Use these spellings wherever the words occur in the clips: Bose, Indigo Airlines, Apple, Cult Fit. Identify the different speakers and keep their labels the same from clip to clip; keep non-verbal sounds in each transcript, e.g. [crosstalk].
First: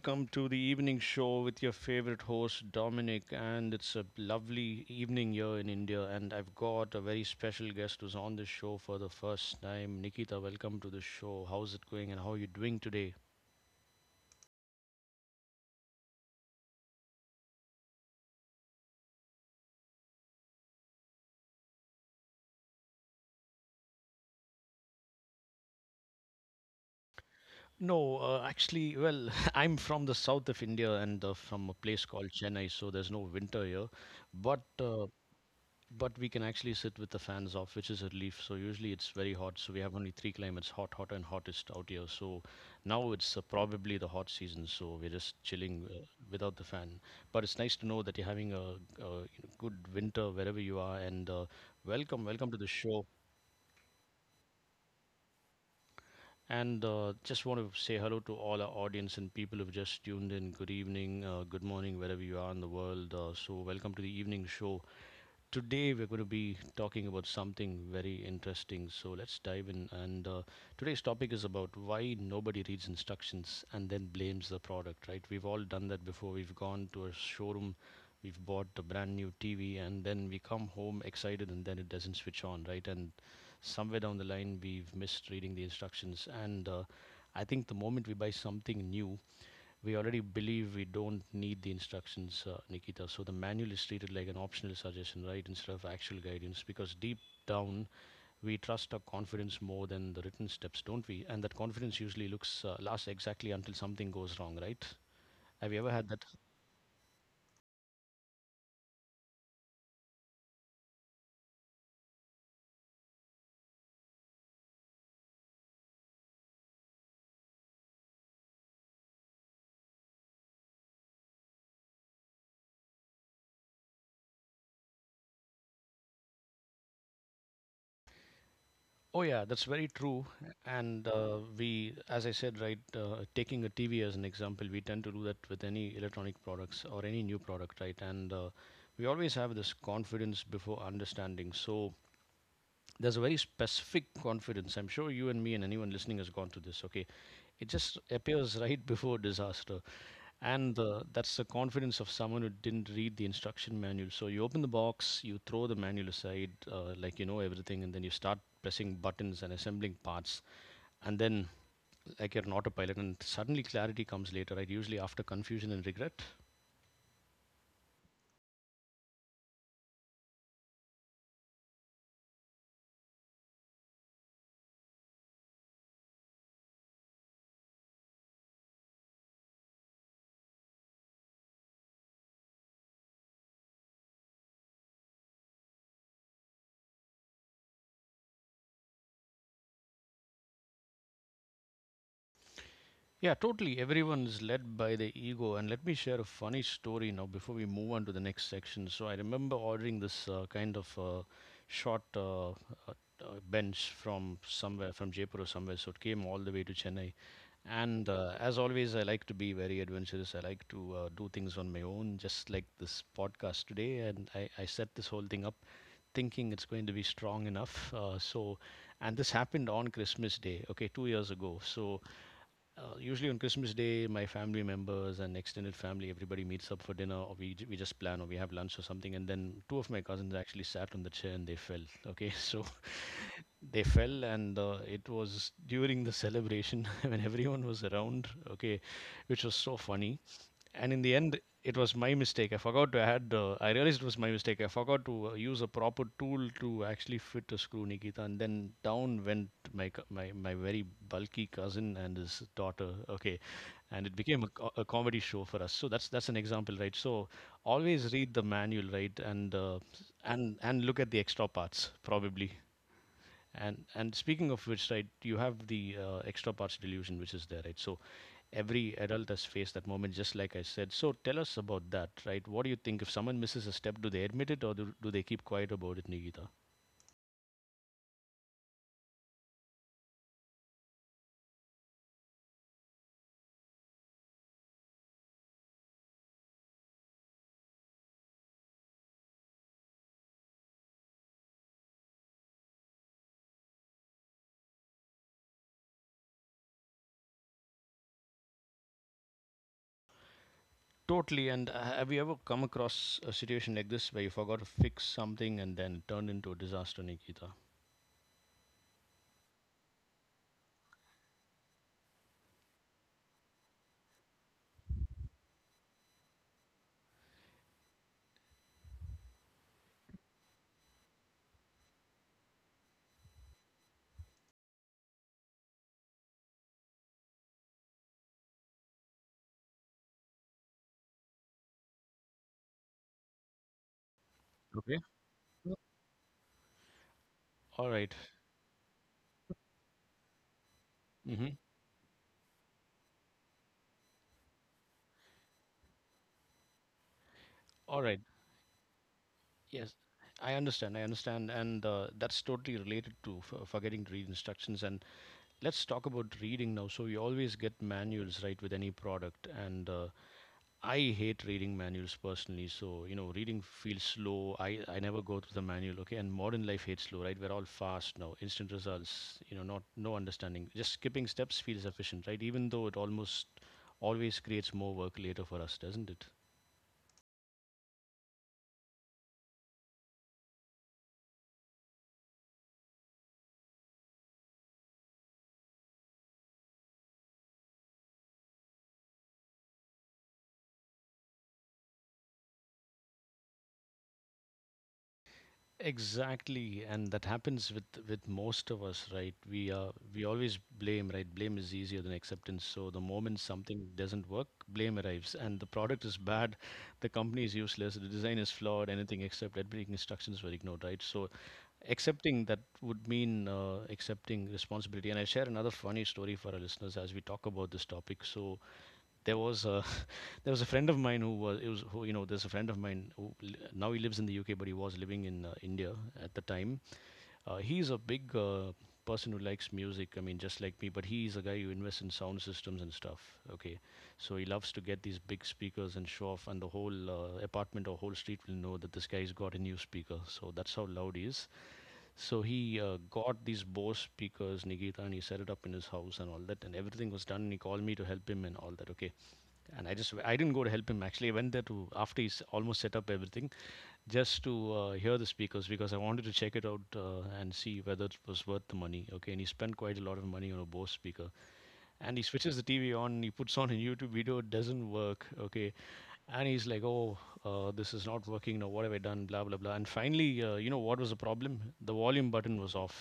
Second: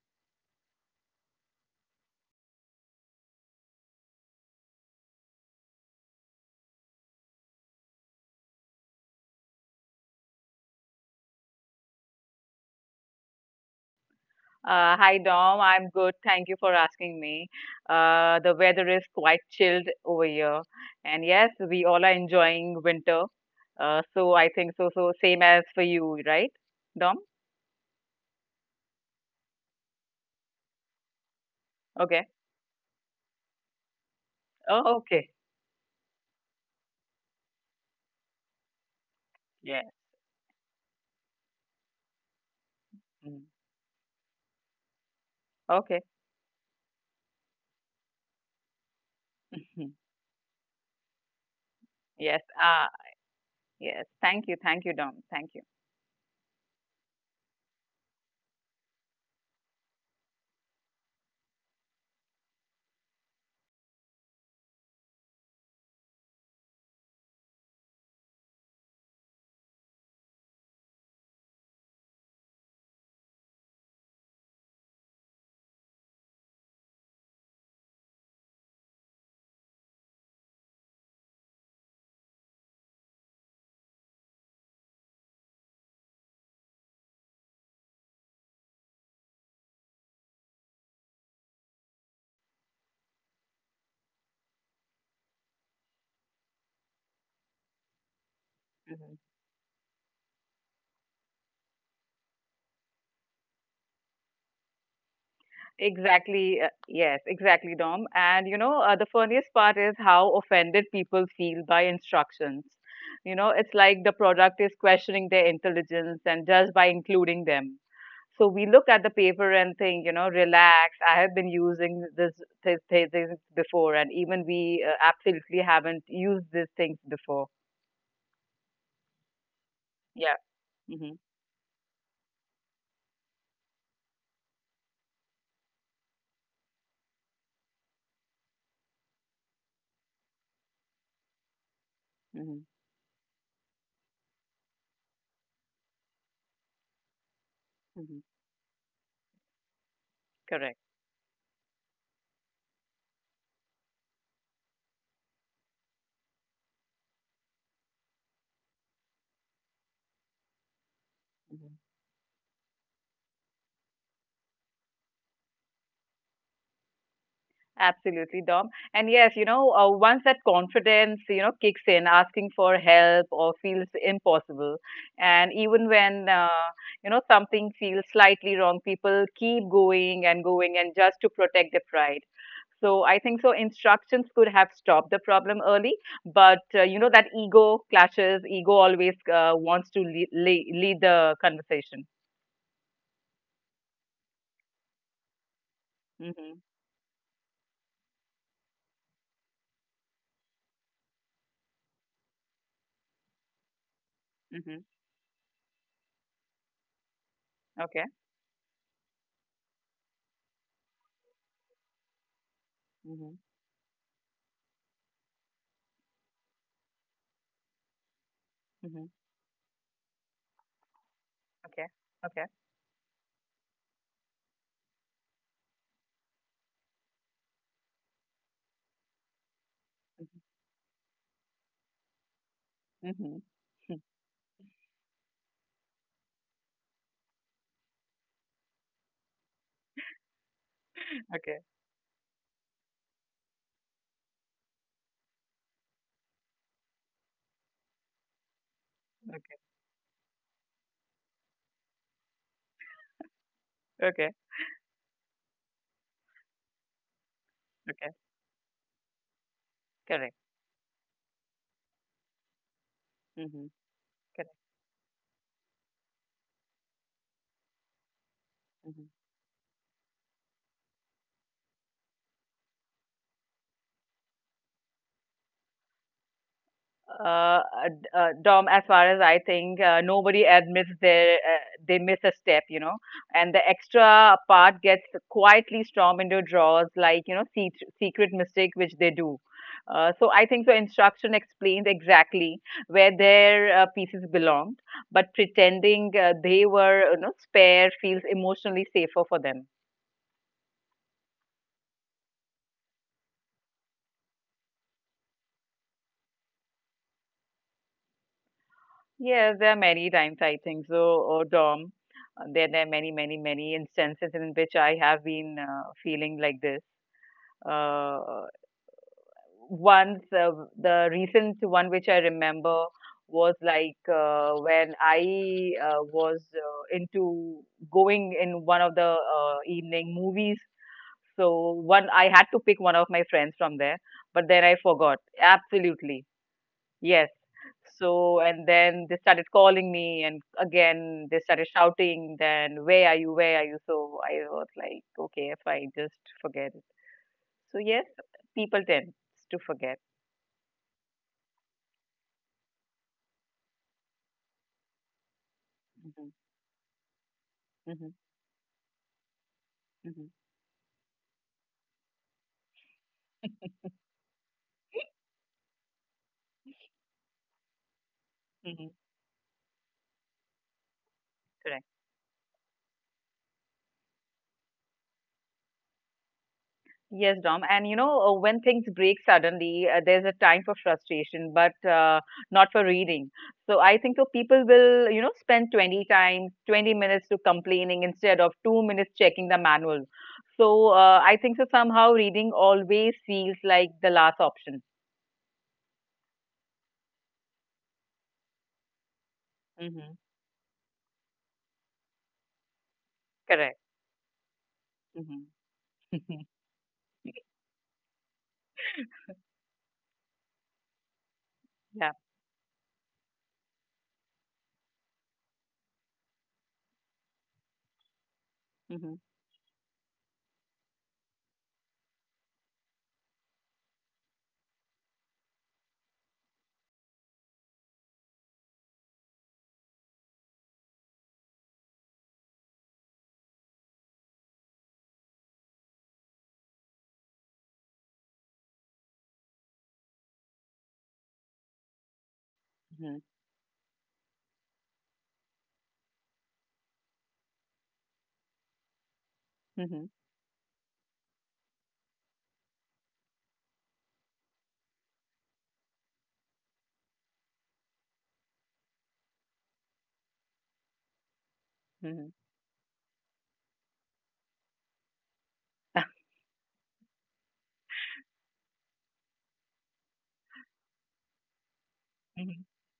Speaker 1: welcome to the evening show with your favorite host Dominic. And it's a lovely evening here in India. And I've got a very special guest who's on this show for the first time. Nikita, welcome to the show. How's it going and how are you doing today?
Speaker 2: Hi Dom, I'm good. Thank you for asking me. The weather is quite chilled over here, and yes, we all are enjoying winter. So I think so. So same as for you, right, Dom?
Speaker 1: No, actually, well, [laughs] I'm from the south of India and from a place
Speaker 2: Okay.
Speaker 1: called Chennai, so there's no winter here. But
Speaker 2: Oh,
Speaker 1: uh,
Speaker 2: okay.
Speaker 1: But we can actually sit with the fans off, which is a relief. So usually it's very hot. So we
Speaker 2: Yeah.
Speaker 1: have only three climates: hot, hot, and hottest out here. So now it's
Speaker 2: Mm.
Speaker 1: probably the hot season. So we're just chilling
Speaker 2: Okay.
Speaker 1: without the fan. But it's nice to know that you're having a good
Speaker 2: [laughs]
Speaker 1: winter wherever you are. And welcome,
Speaker 2: Yes.
Speaker 1: welcome to the
Speaker 2: Ah,
Speaker 1: show.
Speaker 2: yes. Thank you. Thank you, Dom. Thank you.
Speaker 1: And just want to say hello to all our audience and people who've just tuned in. Good evening, good morning, wherever you are in the world. So welcome to the evening show. Today, we're going to be talking about something very interesting. So, let's dive in. And today's topic is about why nobody reads instructions and then blames the product, right? We've all done that before. We've gone to a showroom, we've bought a brand new TV, and then we come home excited and then it doesn't switch on, right? And somewhere down the line, we've missed reading the instructions. And I think the moment we buy something new, we already believe we don't need the instructions, Nikita. So the manual is treated like an optional suggestion, right, instead of actual guidance, because deep down we trust our
Speaker 2: Mhm.
Speaker 1: confidence more than the written steps, don't we? And that confidence usually looks lasts exactly until something goes wrong, right? Have you ever had that?
Speaker 2: Exactly. Yes, exactly, Dom. And you know, the funniest part is how offended people feel by instructions. You know, it's like the product is questioning their intelligence and just by including them. So we look at the paper and think, you know, relax, I have been using these things before, and even we absolutely haven't used these things before.
Speaker 1: Oh yeah, that's very true.
Speaker 2: Yeah.
Speaker 1: And
Speaker 2: Mm-hmm.
Speaker 1: we, as I said, right, taking a TV as an example, we tend to do that with any electronic products or any new product, right? And we always have this confidence before understanding. So
Speaker 2: Mm-hmm.
Speaker 1: there's a very specific confidence. I'm sure you and me and anyone listening has gone through this. Okay, it just
Speaker 2: Mm-hmm.
Speaker 1: appears right [laughs] before disaster,
Speaker 2: Correct.
Speaker 1: and that's the confidence of someone who didn't read the instruction manual. So you open the box, you throw the manual aside, like you know everything, and then you start pressing buttons and assembling parts, and then
Speaker 2: Mm-hmm.
Speaker 1: like you're an autopilot, and suddenly clarity comes later, right? Usually after confusion and regret.
Speaker 2: Absolutely, Dom. And yes, you know, once that confidence, you know, kicks in, asking for help or feels impossible, and even when you know something feels slightly wrong, people keep going and going, and just to protect their pride. So I think so. Instructions could have stopped the problem early, but you know that ego clashes. Ego always wants to lead the conversation.
Speaker 1: Yeah, totally. Everyone is led by the ego. And let me share a
Speaker 2: Mm-hmm.
Speaker 1: funny story now before we move on to the next section. So I remember ordering this kind of short bench from
Speaker 2: Mm-hmm.
Speaker 1: somewhere, from Jaipur or somewhere. So it came all the way to Chennai.
Speaker 2: Okay.
Speaker 1: And as always, I like to be very adventurous. I like to do things on my own, just like this
Speaker 2: Mm-hmm.
Speaker 1: podcast today. And I set this whole thing up thinking it's going to be strong enough.
Speaker 2: Mm-hmm.
Speaker 1: And this happened on Christmas Day, okay, 2 years ago.
Speaker 2: Okay.
Speaker 1: So,
Speaker 2: Okay.
Speaker 1: uh, usually on Christmas Day, my family members and extended family, everybody meets up for dinner, or we just plan, or we have lunch or something. And then two of my cousins actually sat on the chair and they fell. Okay, [laughs] so
Speaker 2: Mm-hmm.
Speaker 1: they
Speaker 2: [laughs]
Speaker 1: fell, and it was during the celebration [laughs] when everyone was around. Okay, which was so funny, and in the end
Speaker 2: Okay,
Speaker 1: it was my mistake. I forgot to add I realized it was my mistake. I forgot to use a proper tool to actually fit a screw, Nikita. And then down went
Speaker 2: okay,
Speaker 1: my very bulky cousin and his daughter. Okay, and it
Speaker 2: okay,
Speaker 1: became a comedy show for us. So that's an example, right? So always
Speaker 2: okay.
Speaker 1: read the manual, right? and uh,
Speaker 2: Correct.
Speaker 1: and and look at the extra parts probably,
Speaker 2: Mm-hmm.
Speaker 1: and speaking
Speaker 2: Correct.
Speaker 1: of which, right, you have the extra parts delusion which is there, right? So every
Speaker 2: Mm-hmm.
Speaker 1: adult has faced that moment, just like I said. So tell us about that, right? What do you think? If someone misses a step, do they admit it or do they keep quiet about it, Nikita?
Speaker 2: Dom, as far as I think, nobody admits their they miss a step, you know, and the extra part gets quietly stormed into drawers, like you know, secret mistake which they do. So I think the instruction explained exactly where their pieces belonged, but pretending they were you know spare feels emotionally safer for them.
Speaker 1: Totally. And have you ever come across a situation like this where you forgot to fix something and then it turned into a disaster, Nikita?
Speaker 2: Yes, there are many times I think so, Dom. There are many, many, many instances in which I have been feeling like this. Uh, once, the recent one which I remember was like when I was into going in one of the evening movies. So one, I had to pick one of my friends from there, but then I
Speaker 1: Okay.
Speaker 2: forgot. Absolutely. Yes.
Speaker 1: All right.
Speaker 2: So, and then they started calling me, and again they
Speaker 1: Mm-hmm.
Speaker 2: started shouting, then where are you? Where are you? So I was like, okay, fine, just forget it. So
Speaker 1: All
Speaker 2: yes,
Speaker 1: right.
Speaker 2: people tend to
Speaker 1: Yes.
Speaker 2: forget.
Speaker 1: I understand. I understand. And that's totally related to forgetting to read instructions. And let's talk
Speaker 2: Hmm.
Speaker 1: about reading now. So you always get
Speaker 2: Hmm.
Speaker 1: manuals, right, with any product, and
Speaker 2: Hmm.
Speaker 1: I hate reading manuals personally. So you know, reading feels slow. I never go through the manual. Okay, and modern life hates slow, right? We're all fast now, instant
Speaker 2: Hmm.
Speaker 1: results. You know, not no understanding. Just skipping steps feels
Speaker 2: Correct.
Speaker 1: efficient, right? Even though it almost always creates more work later for us, doesn't it?
Speaker 2: Yes, Dom. And you know, when things break suddenly, there's a time for frustration, but not for reading. So I think so people will, you know, spend 20 times, 20 minutes to complaining instead of 2 minutes checking the manual. So I think so somehow reading always feels like the last option.
Speaker 1: Exactly, and that happens with most of us, right?
Speaker 2: Mm-hmm.
Speaker 1: We always blame, right? Blame is easier than acceptance. So the moment
Speaker 2: Correct.
Speaker 1: something doesn't work, blame arrives, and the
Speaker 2: Mm-hmm.
Speaker 1: product is bad,
Speaker 2: [laughs]
Speaker 1: the company is useless, the design is flawed, anything except editing instructions were ignored, right? So
Speaker 2: Yeah.
Speaker 1: accepting that would mean accepting responsibility. And I share another funny story for our listeners as we talk about this topic. So
Speaker 2: Mm-hmm.
Speaker 1: there was a [laughs] there was a friend of mine who was it was who you know there's a friend of mine who li- now he lives in the UK but he was living in India at the time. He's a big person who likes music. I mean, just like me, but he's a guy who invests in sound systems and stuff. Okay, so he loves to get these big speakers and show off, and the whole apartment or whole street will know that this guy's got a new speaker. So that's how loud he is. So he
Speaker 2: Mm-hmm.
Speaker 1: got these Bose speakers, Nikita, and he set it up in his house and all that, and everything was done. And he called me to help him and all that. Okay, and I
Speaker 2: Mm-hmm.
Speaker 1: just I didn't go to help him actually. I went there to after he's almost set up everything just to hear the speakers because I wanted to check it out and see whether it was worth the money. Okay, and he spent quite a lot of money on a Bose speaker, and he
Speaker 2: Mm-hmm.
Speaker 1: switches the TV on. He puts on a YouTube video. It doesn't work. Okay,
Speaker 2: [laughs]
Speaker 1: and he's like, "Oh, this is not working. Now what have I done? Blah blah blah." And finally, you know what was the problem? The volume button
Speaker 2: Mhm.
Speaker 1: was off.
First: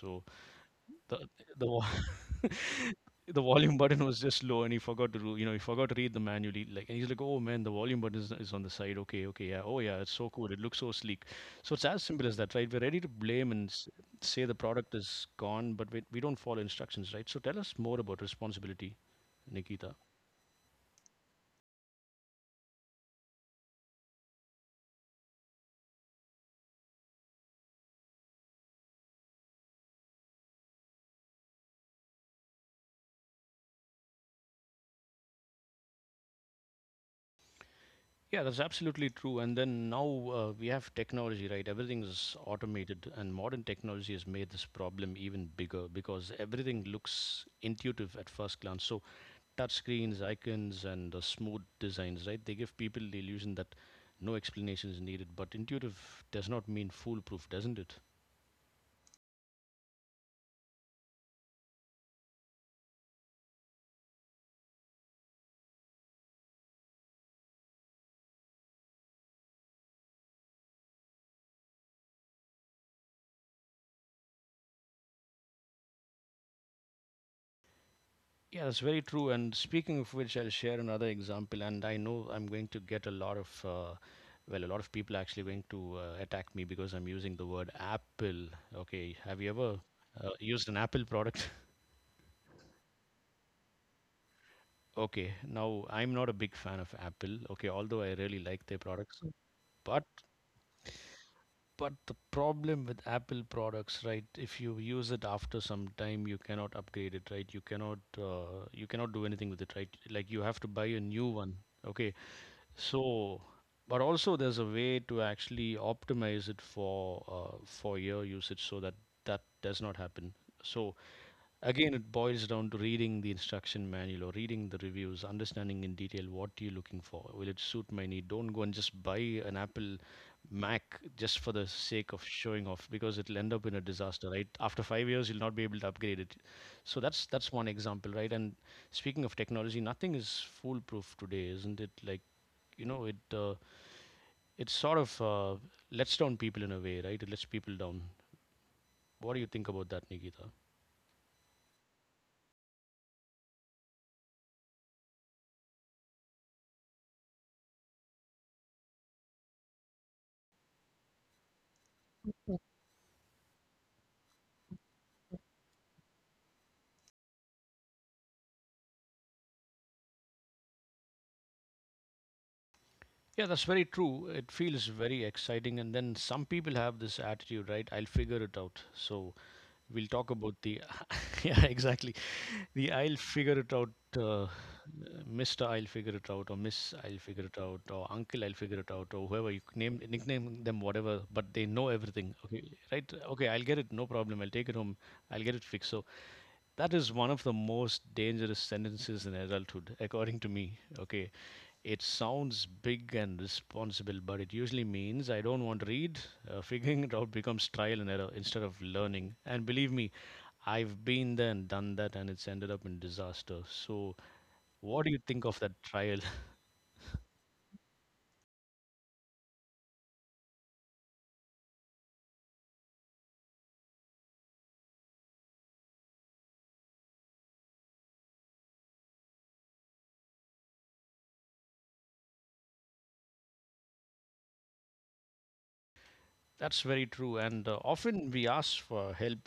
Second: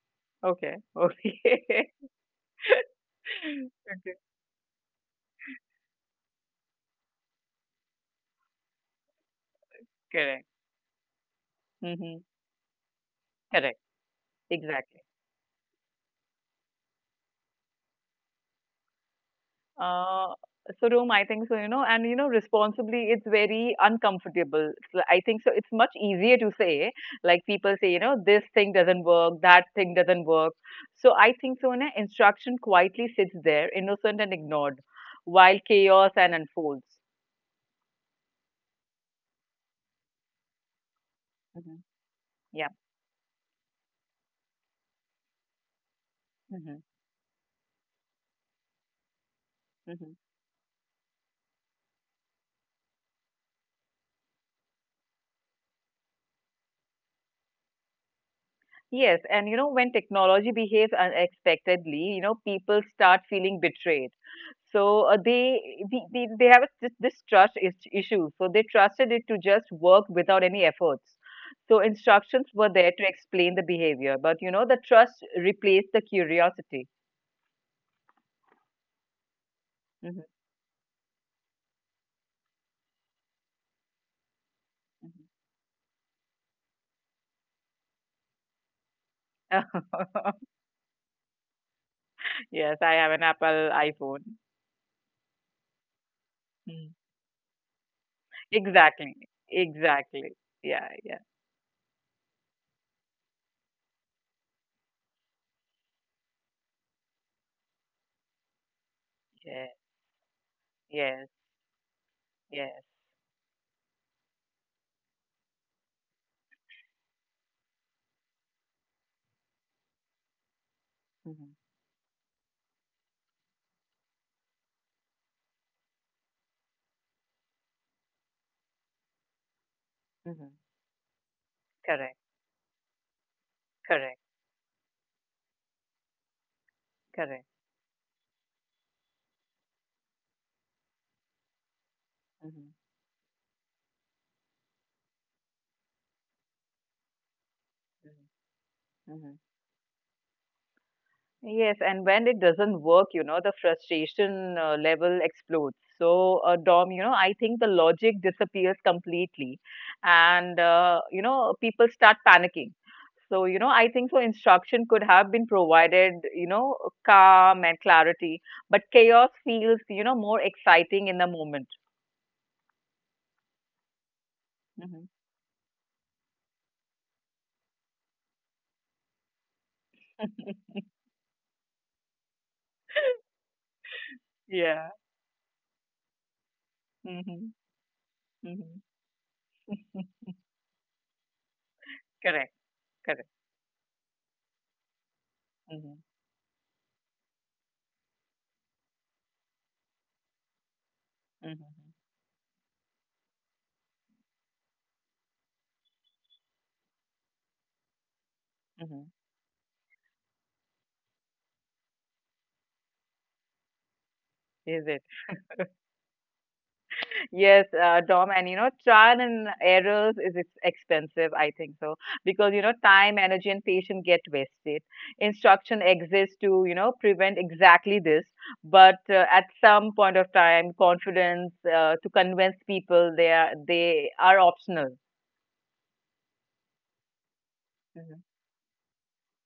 Speaker 1: So
Speaker 2: Okay.
Speaker 1: the the vo
Speaker 2: Okay. [laughs]
Speaker 1: [laughs] the volume button was just low, and he forgot to do. You know, he forgot to read the manual. He like, and he's like, "Oh, man, the volume button is on the side. Okay, okay, yeah. Oh, yeah, it's so
Speaker 2: Correct.
Speaker 1: cool. It looks so sleek." So it's as
Speaker 2: Mm-hmm.
Speaker 1: simple as that, right? We're ready to blame and
Speaker 2: Correct.
Speaker 1: say the product
Speaker 2: Exactly.
Speaker 1: is gone, but we don't follow instructions, right? So tell us more about responsibility, Nikita.
Speaker 2: Uh, so Rome, I think so, you know, and you know, responsibly, it's very uncomfortable. So I think so. It's much easier to say, like people say, you know, this thing doesn't work, that thing doesn't work. So I think so. You know, instruction quietly sits there, innocent and ignored, while chaos and unfolds.
Speaker 1: Yeah, that's absolutely true. And then now we have technology, right?
Speaker 2: Hmm.
Speaker 1: Everything is
Speaker 2: Yeah.
Speaker 1: automated, and modern technology has made this problem even bigger because
Speaker 2: Hmm.
Speaker 1: everything looks intuitive at first glance. So touch
Speaker 2: Hmm.
Speaker 1: screens, icons, and the smooth designs, right? They give people the illusion that no explanation is needed, but intuitive does not mean foolproof, doesn't it?
Speaker 2: Yes, and you know, when technology behaves unexpectedly, you know, people start feeling betrayed. So they have a this this issue. So they trusted it to just work without any efforts. So instructions were there to explain the behavior, but you know, the trust replaced the curiosity.
Speaker 1: Yeah, that's very true. And speaking of
Speaker 2: Mhm.
Speaker 1: which, I'll share another example. And I know I'm going to get a lot of, well, a lot of people are actually going to attack me because I'm using the word Apple. Okay, have you ever
Speaker 2: [laughs]
Speaker 1: used an Apple product?
Speaker 2: Yes, I have an Apple iPhone.
Speaker 1: [laughs] Okay, now I'm not a big fan of
Speaker 2: Mm.
Speaker 1: Apple. Okay, although I really like their products,
Speaker 2: Exactly,
Speaker 1: but
Speaker 2: exactly. Yeah, yeah,
Speaker 1: But the problem with Apple products, right? If you use it after some time, you cannot upgrade it, right? You cannot do anything with it,
Speaker 2: yeah,
Speaker 1: right? Like you have to buy a new
Speaker 2: yes,
Speaker 1: one. Okay,
Speaker 2: yes.
Speaker 1: so but also there's a way to actually optimize it for your usage so that that does not happen. So
Speaker 2: Hmm.
Speaker 1: again, it boils down to reading the instruction manual or reading the reviews, understanding in detail what you're looking for. Will it suit my need? Don't go and just buy an Apple
Speaker 2: Hmm.
Speaker 1: Mac just for the sake of
Speaker 2: Correct,
Speaker 1: showing off because it'll end up in a
Speaker 2: correct,
Speaker 1: disaster, right? After 5 years, you'll not be able to upgrade it. So that's
Speaker 2: correct.
Speaker 1: one example, right? And speaking of technology, nothing is foolproof today, isn't it? Like
Speaker 2: Mhm,
Speaker 1: you know, it uh, it sort of lets down people in a way, right? It lets people down.
Speaker 2: mhm,
Speaker 1: What do
Speaker 2: mhm.
Speaker 1: you think about that, Nikita?
Speaker 2: Yes, and when it doesn't work, you know, the frustration level explodes. So, Dom, you know, I think the logic disappears completely, and you know, people start panicking. So, you know, I think so. Instruction could have been provided, you know, calm and clarity, but chaos feels, you know, more exciting in the moment.
Speaker 1: Yeah, that's very true. It feels
Speaker 2: Hmm.
Speaker 1: very exciting. And then some people have this attitude, right? I'll figure it out. So we'll talk about the, [laughs] yeah, exactly. The I'll figure it out, uh,
Speaker 2: Yeah.
Speaker 1: Mr. I'll figure it out, or Miss I'll figure
Speaker 2: Hmm.
Speaker 1: it out, or Uncle I'll figure
Speaker 2: Hmm.
Speaker 1: it out, or whoever you name, nickname them, whatever, but they know everything.
Speaker 2: Correct.
Speaker 1: Okay, right?
Speaker 2: Correct.
Speaker 1: Okay, I'll get it. No problem. I'll take it home. I'll get it fixed.
Speaker 2: Hmm.
Speaker 1: So that is one of the most dangerous sentences in adulthood, according to me. Okay.
Speaker 2: Hmm.
Speaker 1: It sounds big and responsible, but it usually means I don't want to read. [laughs] Figuring it out becomes trial and error instead of
Speaker 2: Hmm.
Speaker 1: learning. And believe me, I've been there and done that, and it's ended up in disaster. So,
Speaker 2: Is it?
Speaker 1: what do you think of that trial? [laughs]
Speaker 2: Yes, Dom, and you know, trial and errors is ex expensive, I think so, because you know, time, energy, and patience get wasted. Instruction exists to, you know, prevent exactly this, but at some point of time, confidence to convince people they are optional.
Speaker 1: That's very true. And
Speaker 2: Hmm.
Speaker 1: often we ask for help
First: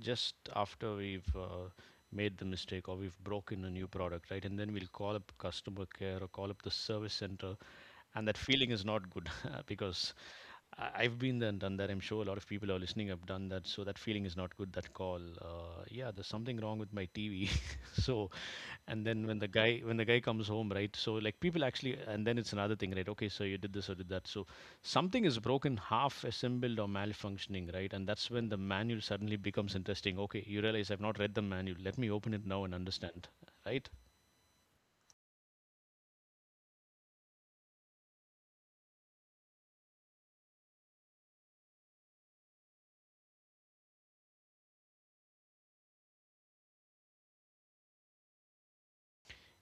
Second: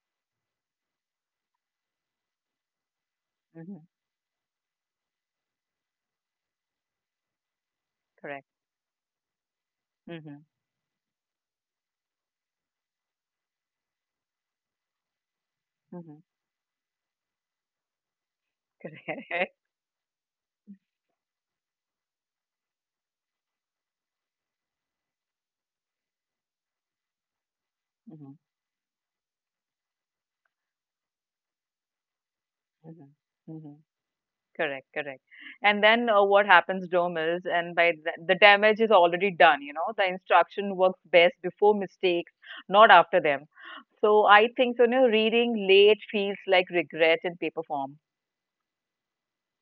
Speaker 1: just after we've made the mistake or we've broken a
Speaker 2: Hmm.
Speaker 1: new product, right? And then we'll call up customer care or call up the service center. And that
Speaker 2: Correct.
Speaker 1: feeling is not good [laughs] because
Speaker 2: Hmm.
Speaker 1: I- I've been there and done that. I'm sure a lot of people who are listening have done that. So that feeling is not good, that call. Yeah,
Speaker 2: Hmm.
Speaker 1: there's something wrong with my TV. [laughs] So and then
Speaker 2: Correct.
Speaker 1: when the guy comes home, right? So like people actually, and then it's another thing, right? Okay, so you did this or did that. So something is broken, half assembled or malfunctioning, right?
Speaker 2: [laughs]
Speaker 1: And that's
Speaker 2: Hmm.
Speaker 1: when the manual suddenly becomes interesting. Okay, you realize I've not read the manual. Let me open it now and
Speaker 2: Hmm.
Speaker 1: understand,
Speaker 2: Hmm.
Speaker 1: right?
Speaker 2: Correct, correct. And then what happens, Dom, is and by th the damage is already done, you know, the instruction works best before mistakes, not after them. So I think, so, you know, reading late feels like regret in paper form.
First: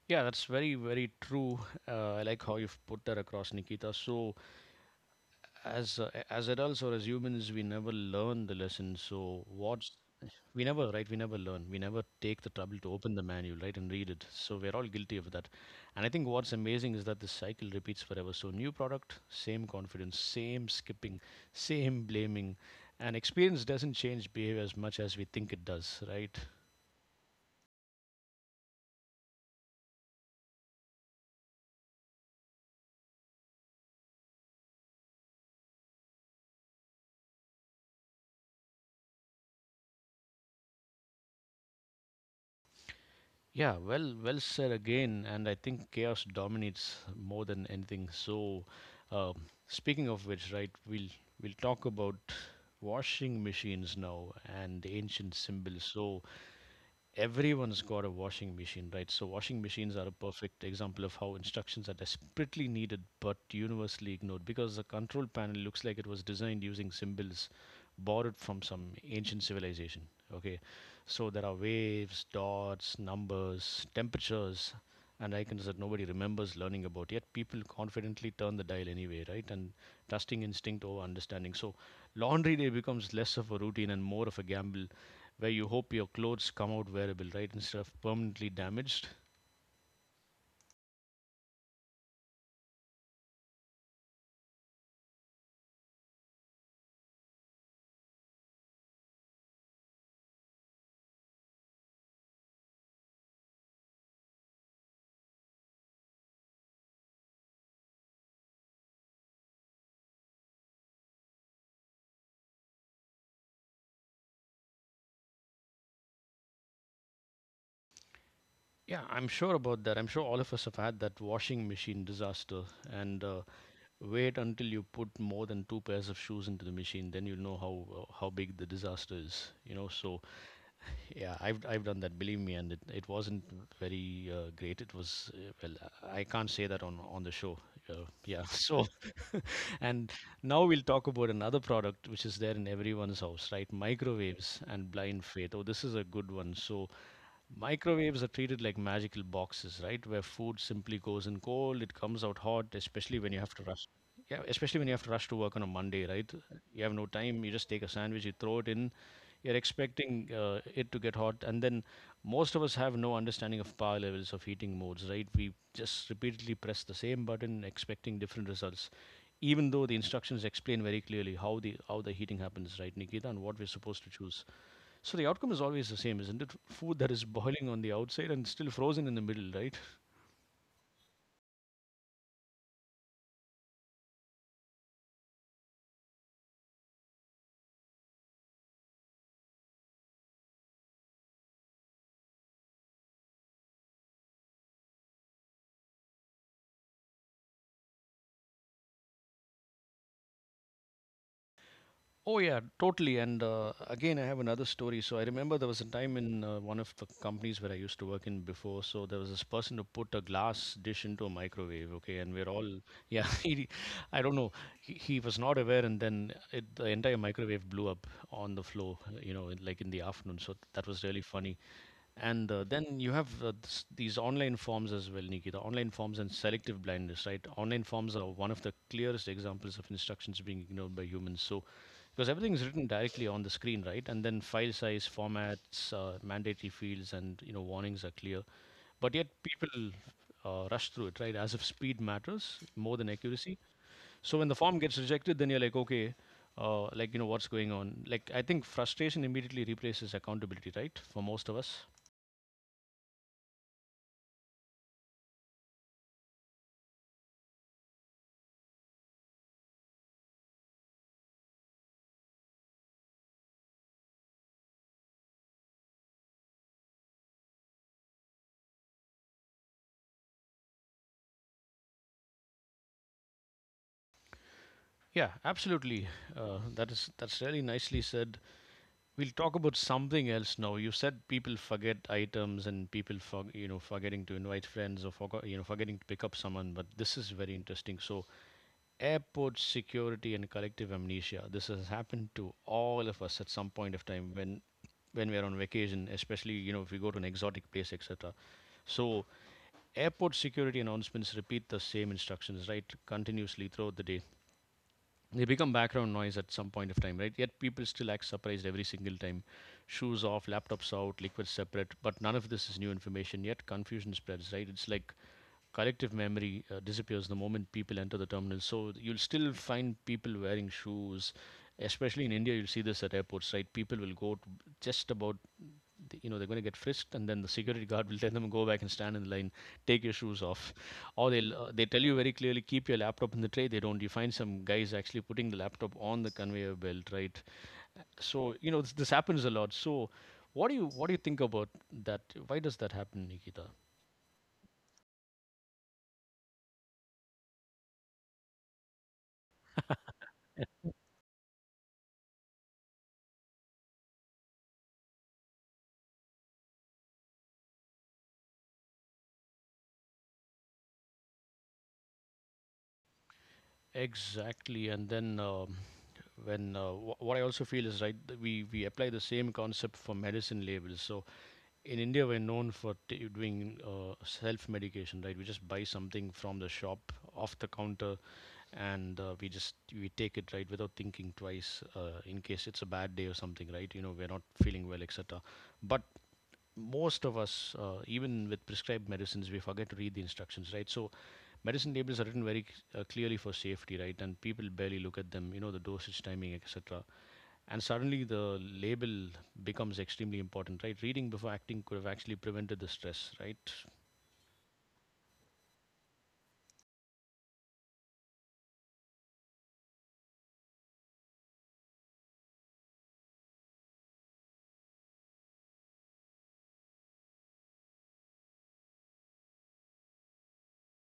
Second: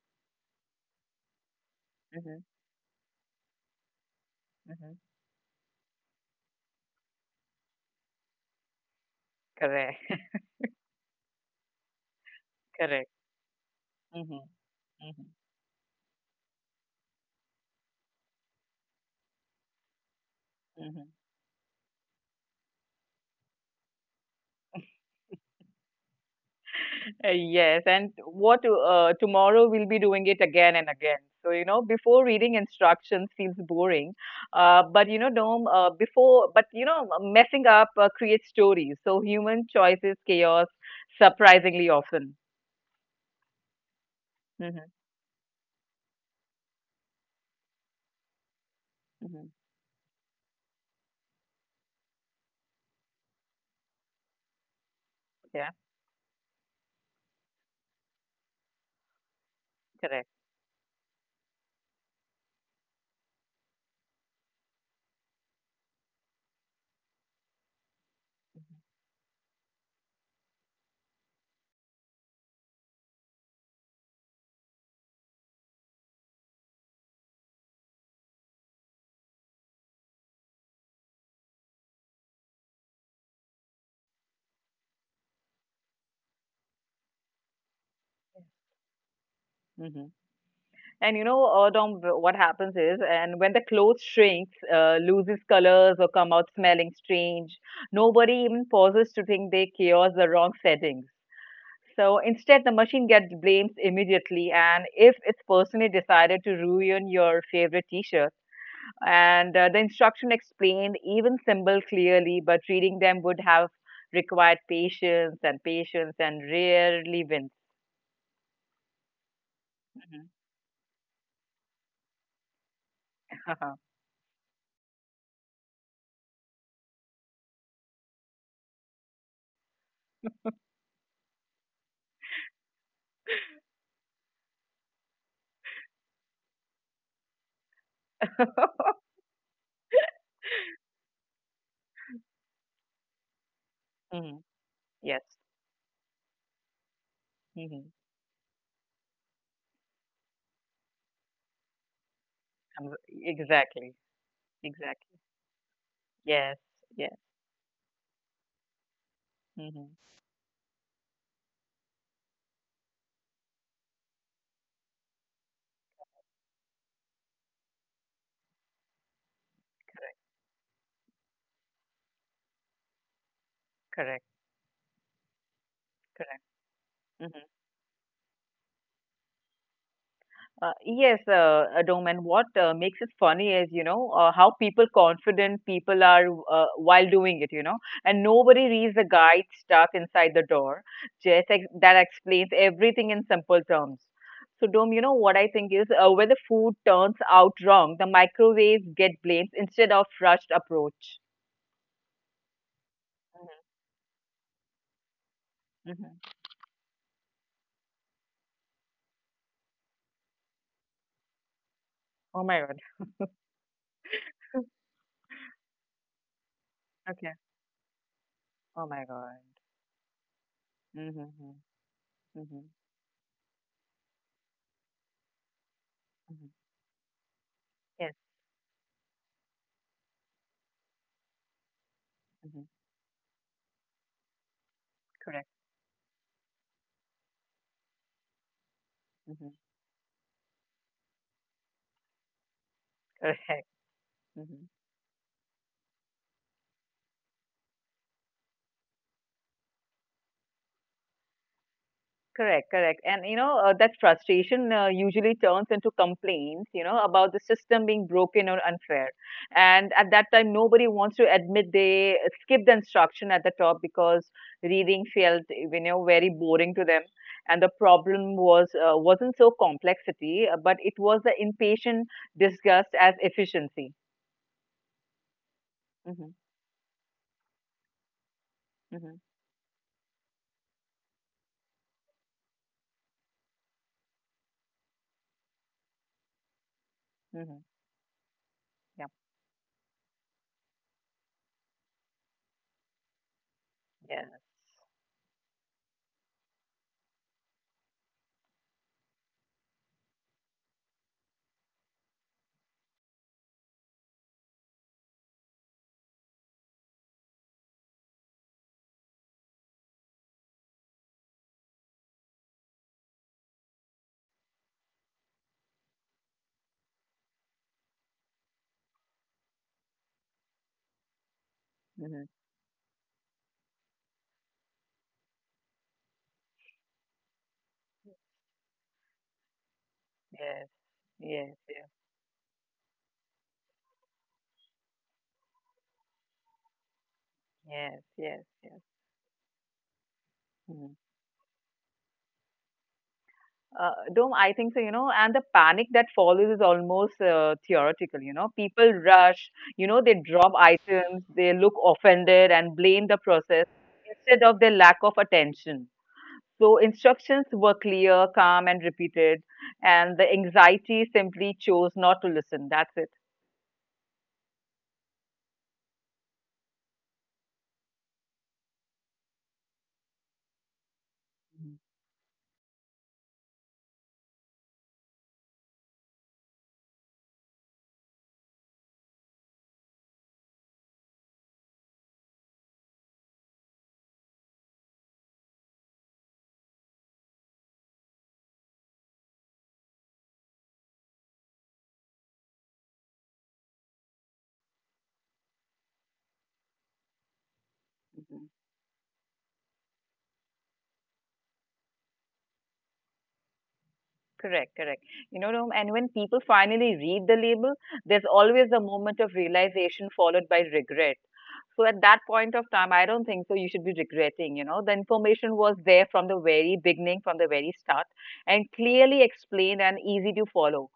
Speaker 1: Yeah, that's very very true. [laughs] I
Speaker 2: Mm-hmm,
Speaker 1: like how you've put that across, Nikita. So
Speaker 2: mm-hmm.
Speaker 1: as adults or as humans, we never learn the lesson. So what's
Speaker 2: Correct,
Speaker 1: we never right we never learn we never take the
Speaker 2: [laughs]
Speaker 1: trouble to
Speaker 2: correct.
Speaker 1: open the manual, right, and read it,
Speaker 2: Mm-hmm,
Speaker 1: so we're all guilty
Speaker 2: mm-hmm,
Speaker 1: of that. And I think what's amazing is that this cycle repeats forever. So new product, same confidence, same
Speaker 2: mm-hmm.
Speaker 1: skipping, same blaming, and experience doesn't change behavior as much as we think it does, right?
Speaker 2: Yes, and what tomorrow we'll be doing it again and again. So, you know, before reading instructions feels boring, but you know, Dom, before, but you know, messing up creates stories. So, human choices, chaos, surprisingly often.
Speaker 1: Yeah, well, well said
Speaker 2: Hmm.
Speaker 1: again. And I think chaos dominates more than anything. So um,
Speaker 2: Hmm.
Speaker 1: speaking of which, right, we'll talk about washing machines now and ancient
Speaker 2: Yeah,
Speaker 1: symbols. So everyone's got a washing machine, right? So washing machines are a
Speaker 2: correct.
Speaker 1: perfect example of how instructions are desperately needed but universally ignored because the control panel looks like it was designed using symbols borrowed from some ancient civilization. Okay, so there are waves, dots, numbers, temperatures, and icons that nobody remembers learning about. Yet people confidently turn the dial anyway, right? And trusting instinct over understanding. So laundry day becomes less of a routine and more of a gamble where you hope your clothes come out wearable, right? Instead of permanently damaged.
Speaker 2: Hmm. And you know, Dom, what happens is, and when the clothes shrinks, loses colors, or come out smelling strange, nobody even pauses to think they chaos the wrong settings. So instead, the machine gets blamed immediately, and if it's personally decided to ruin your favorite T-shirt, and the instruction explained even symbol clearly, but reading them would have required patience and patience and rarely wins.
Speaker 1: Yeah, I'm sure about that. I'm sure
Speaker 2: Mhm.
Speaker 1: all of us have had that washing machine disaster. And
Speaker 2: [laughs]
Speaker 1: wait until you put more than two pairs of shoes into the machine, then you'll know how big the disaster is. You know, so yeah, I've done that. Believe me, and it wasn't very great. It was well, I can't say that on the show. Yeah. [laughs] So, [laughs] and now we'll talk about another product which is there in everyone's house, right?
Speaker 2: Hmm.
Speaker 1: Microwaves and blind
Speaker 2: Yes.
Speaker 1: faith. Oh, this is a good one. So,
Speaker 2: Hmm.
Speaker 1: microwaves are treated like magical boxes, right? Where food simply goes in cold, it comes out hot, especially when you have to rush.
Speaker 2: Exactly.
Speaker 1: Yeah, especially when you have
Speaker 2: Exactly.
Speaker 1: to rush to work on a Monday, right?
Speaker 2: Yes.
Speaker 1: You have no
Speaker 2: Yes.
Speaker 1: time. You just take a sandwich, you throw it in. You're
Speaker 2: Hmm.
Speaker 1: expecting it to get hot, and then most of us have no understanding of power levels of heating modes, right? We just repeatedly press the same button, expecting different results, even though the instructions explain very clearly how the heating happens, right, Nikita, and what we're supposed to
Speaker 2: Correct.
Speaker 1: choose. So the outcome is always the same, isn't
Speaker 2: Correct.
Speaker 1: it? Food that is
Speaker 2: Mm-hmm.
Speaker 1: boiling on the outside and still frozen in the middle, right?
Speaker 2: Yes, Adom, and what makes it funny is, you know, how people confident people are while doing it, you know, and nobody reads the guide stuck inside the door. Just that explains everything in simple terms. So, Dom, you know what I think is when the food turns out wrong, the microwaves get blamed instead of rushed approach.
Speaker 1: Oh yeah, totally. And again, I have another story. So I remember there was a time
Speaker 2: Hmm.
Speaker 1: in one of the companies where I used to work in before. So there was this person who put a glass dish into a microwave. Okay, and
Speaker 2: Oh
Speaker 1: we're
Speaker 2: my
Speaker 1: all
Speaker 2: God.
Speaker 1: yeah, [laughs] he, I don't know. He was not aware, and then it, the entire
Speaker 2: Okay.
Speaker 1: microwave blew up on the
Speaker 2: Oh
Speaker 1: floor.
Speaker 2: my
Speaker 1: You
Speaker 2: God.
Speaker 1: know, in- like in the afternoon. So that was really
Speaker 2: Mm-hmm.
Speaker 1: funny. And
Speaker 2: Mm-hmm.
Speaker 1: then you have these online forms as well, Nikki. The online forms and
Speaker 2: Mm-hmm.
Speaker 1: selective blindness, right? Online
Speaker 2: Yes.
Speaker 1: forms are one of the clearest examples of instructions being ignored by humans. So, because everything is
Speaker 2: Mm-hmm.
Speaker 1: written directly on the screen, right? And then file size,
Speaker 2: Correct.
Speaker 1: formats, mandatory fields, and you know warnings are clear. But yet
Speaker 2: Mm-hmm.
Speaker 1: people rush through it, right? As if speed matters more than accuracy.
Speaker 2: Correct. [laughs]
Speaker 1: So when the form gets rejected, then you're like, okay, like you know what's going on. Like I think frustration immediately replaces accountability, right? For most of us.
Speaker 2: Correct, correct. And you know, that frustration usually turns into complaints, you know, about the system being broken or unfair. And at that time, nobody wants to admit they skipped the instruction at the top because reading felt, you know, very boring to them. And the problem was wasn't so complexity, but it was the impatient disgust as efficiency.
Speaker 1: Yeah, absolutely.
Speaker 2: Hmm.
Speaker 1: That is that's really nicely said.
Speaker 2: Hmm.
Speaker 1: We'll talk about something else now. You said people forget items and people for, you know forgetting to invite friends or forgot you know forgetting to pick up someone. But this is very
Speaker 2: Hmm.
Speaker 1: interesting. So
Speaker 2: Yeah.
Speaker 1: airport security and collective amnesia. This has happened to all of us at some point of
Speaker 2: Yes,
Speaker 1: time when we are on vacation, especially you know if we go to an exotic place, etc. So airport security announcements repeat the same instructions right continuously throughout the day. They become background noise at some point of time, right? Yet people still act surprised every single time. Shoes off, laptops out, liquids separate, but none of this is new information. Yet confusion spreads, right? It's like collective memory disappears the moment people enter the terminal. So you'll still find people wearing shoes, especially
Speaker 2: hmm,
Speaker 1: in India. You'll see this at airports, right? People will go to just about th- you know they're going to get frisked and then the security guard will tell them go back and stand in the line, take your shoes off,
Speaker 2: yes,
Speaker 1: or they'll
Speaker 2: yes,
Speaker 1: they
Speaker 2: yes,
Speaker 1: tell you very clearly keep your laptop in the tray, they don't, you find some guys actually putting the laptop on the conveyor belt, right?
Speaker 2: yes, yes,
Speaker 1: So you know
Speaker 2: yes.
Speaker 1: this happens a lot. So what do you
Speaker 2: Mm-hmm.
Speaker 1: think about that, why does that happen, Nikita?
Speaker 2: Do I think so, you know, and the panic that follows is almost theoretical, you know. People rush, you know, they drop items, they look offended and blame the process instead of their lack of attention. So instructions were clear, calm, and repeated, and the anxiety simply chose not to listen. That's it.
Speaker 1: Exactly, and then when wh- what I also feel is right, we apply the same concept for medicine labels. So in India, we're known for t- doing self medication, right? We just buy something from the shop off the counter, and we just we take it, right, without thinking twice in case it's a bad day or something, right, you know we're not feeling well, etc. But most of us even with prescribed medicines we forget to read the instructions, right. So medicine labels are written very c- clearly for safety, right, and people barely look at them, you know the dosage timing etc. And suddenly the
Speaker 2: Mhm.
Speaker 1: label becomes extremely important, right? Reading before acting could have actually prevented the stress, right?
Speaker 2: Correct, correct. You know, Rom, and when people finally read the label, there's always a moment of realization followed by regret. So at that point of time, I don't think so. You should be regretting. You know, the information was there from the very beginning, from the very start, and clearly explained and easy to follow.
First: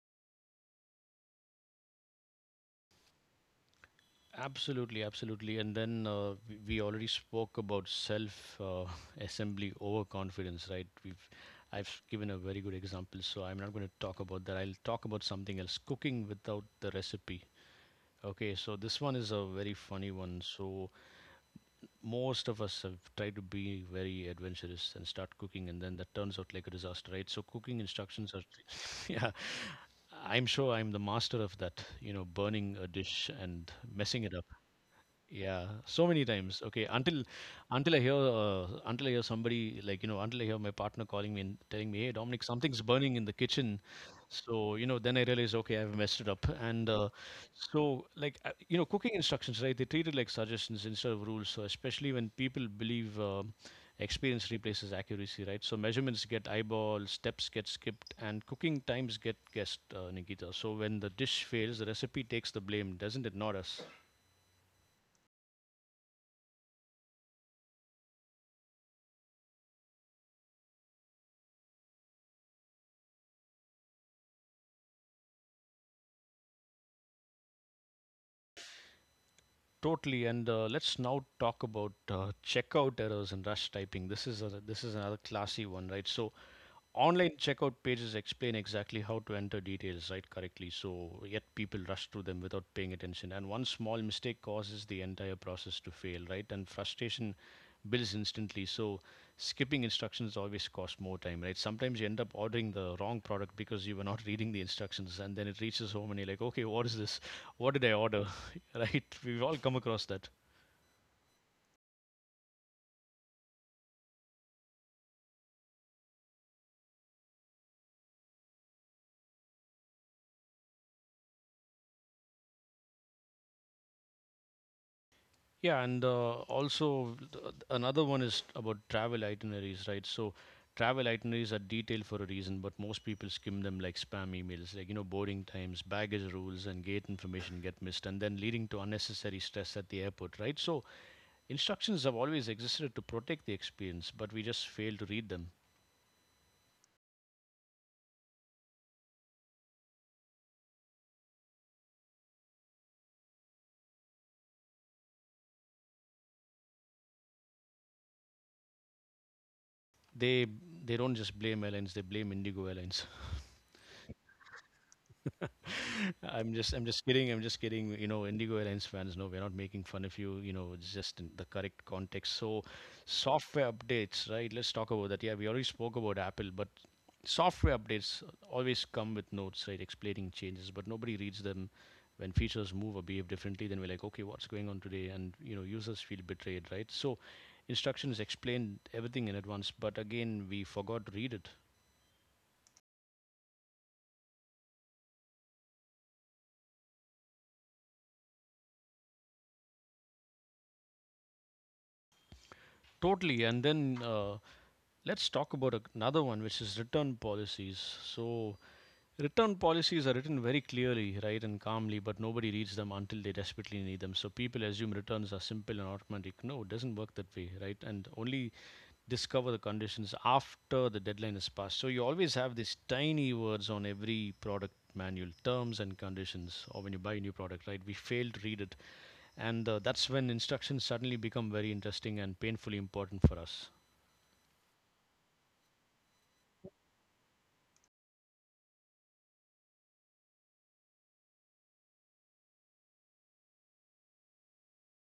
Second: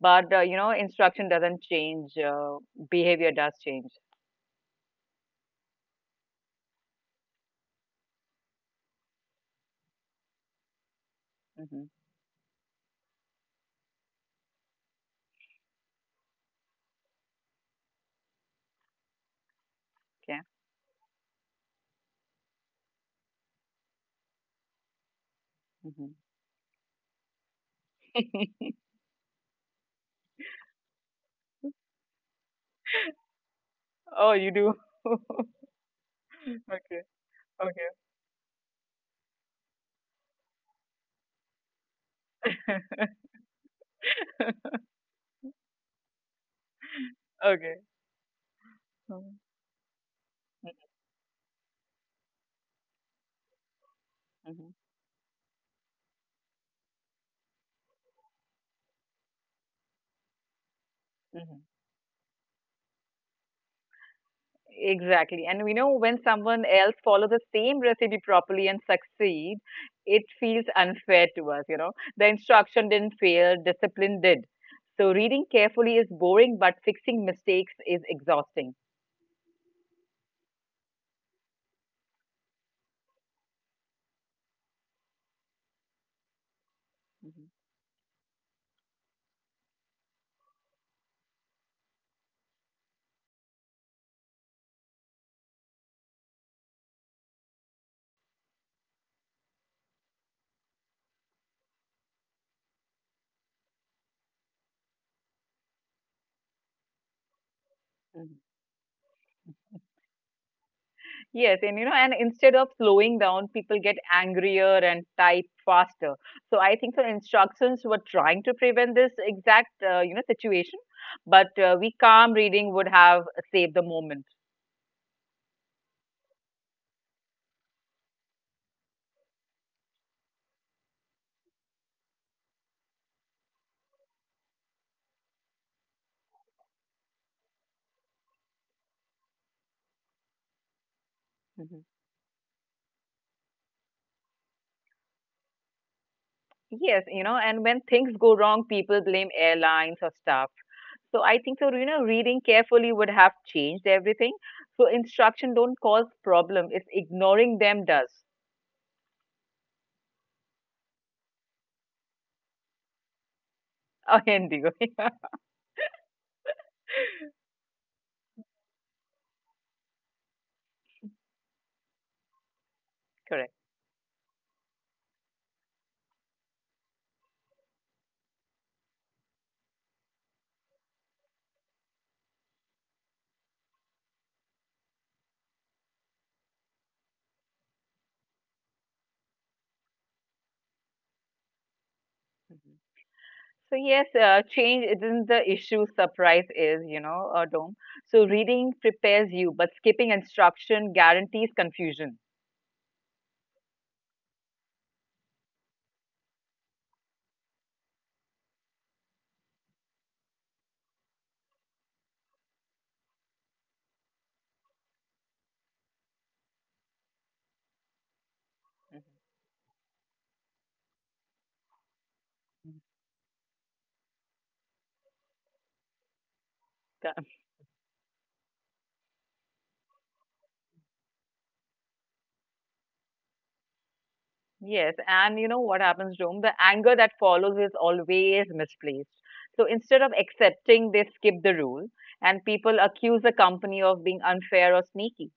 Speaker 2: But you know, instruction doesn't change. Behavior does change.
Speaker 1: Absolutely, absolutely. And then we already spoke about self [laughs] assembly overconfidence, right? We've
Speaker 2: Mm-hmm.
Speaker 1: I've given a very good example, so I'm not going to talk about that. I'll talk about something else, cooking without the recipe. Okay, so this one is a very funny
Speaker 2: Yeah.
Speaker 1: one. So most of us have tried to be very adventurous and start cooking and then
Speaker 2: Hmm.
Speaker 1: that turns out like a disaster, right? So cooking instructions are [laughs] yeah, I'm sure I'm the master of that, you know, burning a dish and
Speaker 2: Oh,
Speaker 1: messing
Speaker 2: you
Speaker 1: it up.
Speaker 2: do. [laughs]
Speaker 1: Yeah, so many times.
Speaker 2: Okay.
Speaker 1: Okay, until
Speaker 2: Okay.
Speaker 1: until I hear somebody, like you know, until I hear my partner calling me and telling me, "Hey, Dominic, something's burning in the kitchen,"
Speaker 2: [laughs]
Speaker 1: so you know then I realize, okay, I've messed it up. And
Speaker 2: Okay.
Speaker 1: so like you know, cooking instructions, right? They treat it like suggestions instead of rules. So especially when people believe
Speaker 2: Mm-hmm.
Speaker 1: experience replaces accuracy, right? So measurements get eyeball, steps get skipped, and cooking times get guessed, Nikita. So when the dish fails, the recipe takes the blame, doesn't it? Not us.
Speaker 2: Exactly. And we know when someone else follows the same recipe properly and succeed, it feels unfair to us, you know. The instruction didn't fail, discipline did. So reading carefully is boring, but fixing mistakes is exhausting.
Speaker 1: Totally. And let's now talk about checkout errors and rush typing. This is another classy one, right? So
Speaker 2: Mhm,
Speaker 1: online checkout pages explain exactly how to enter details right correctly, so yet people rush through them without paying attention. And one small mistake causes the entire process to fail, right? And frustration builds instantly. So skipping instructions always costs more time, right? Sometimes you end up ordering the wrong product because you were not [laughs] reading the instructions, and then it reaches home and you're like, okay, what is this? What did I
Speaker 2: mhm.
Speaker 1: order? [laughs] Right? We've all come across that.
Speaker 2: Yes, and you know, and instead of slowing down, people get angrier and type faster. So I think the instructions were trying to prevent this exact, you know, situation, but we calm reading would have saved the moment.
Speaker 1: Yeah, and also another one is about travel itineraries, right? So travel itineraries are detailed for a reason, but most people skim them like spam emails, like boarding times, baggage rules, and gate information get missed, and then leading to unnecessary stress at the airport, right? So
Speaker 2: Mhm.
Speaker 1: instructions have always existed to protect the experience, but we just fail to read them.
Speaker 2: Yes, you know, and when things go wrong, people blame airlines or staff. So I think so, you know, reading carefully would have changed everything. So instruction don't cause problem. It's ignoring them does.
Speaker 1: They they don't just blame airlines; they blame Indigo Airlines.
Speaker 2: [laughs] Oh, Indigo. [laughs]
Speaker 1: [laughs] I'm just kidding. I'm just kidding. You know, Indigo Airlines fans, no, we're not making fun of you. You know, it's just in the correct context. So,
Speaker 2: Correct.
Speaker 1: software updates, right? Let's talk about that. Yeah, we already spoke about Apple, but software updates always come with notes, right? Explaining changes, but nobody reads them. When features move or behave differently, then we're like, okay, what's going on today? And you know, users feel betrayed, right? So, instructions explained everything in advance, but again, we forgot to read it
Speaker 2: Mm-hmm. So yes, change isn't the issue. Surprise is, you know, Dom. So reading prepares you, but skipping instruction guarantees confusion.
Speaker 1: totally. And then. Let's talk about another one, which is return policies. So, return policies are written very clearly, right, and calmly, but nobody reads them until they desperately need them. So, people assume returns are simple and automatic. No, it doesn't work that way, right? And only discover the conditions after the deadline is passed. So, you always have these tiny words on every product manual terms and conditions or when
Speaker 2: Ca-
Speaker 1: you buy a new product right we fail to read it, and that's when instructions suddenly become very interesting and painfully important for us.
Speaker 2: Yes, and you know what happens, Dom? The anger that follows is always misplaced. So instead of accepting, they skip the rule, and people accuse the company of being unfair or sneaky.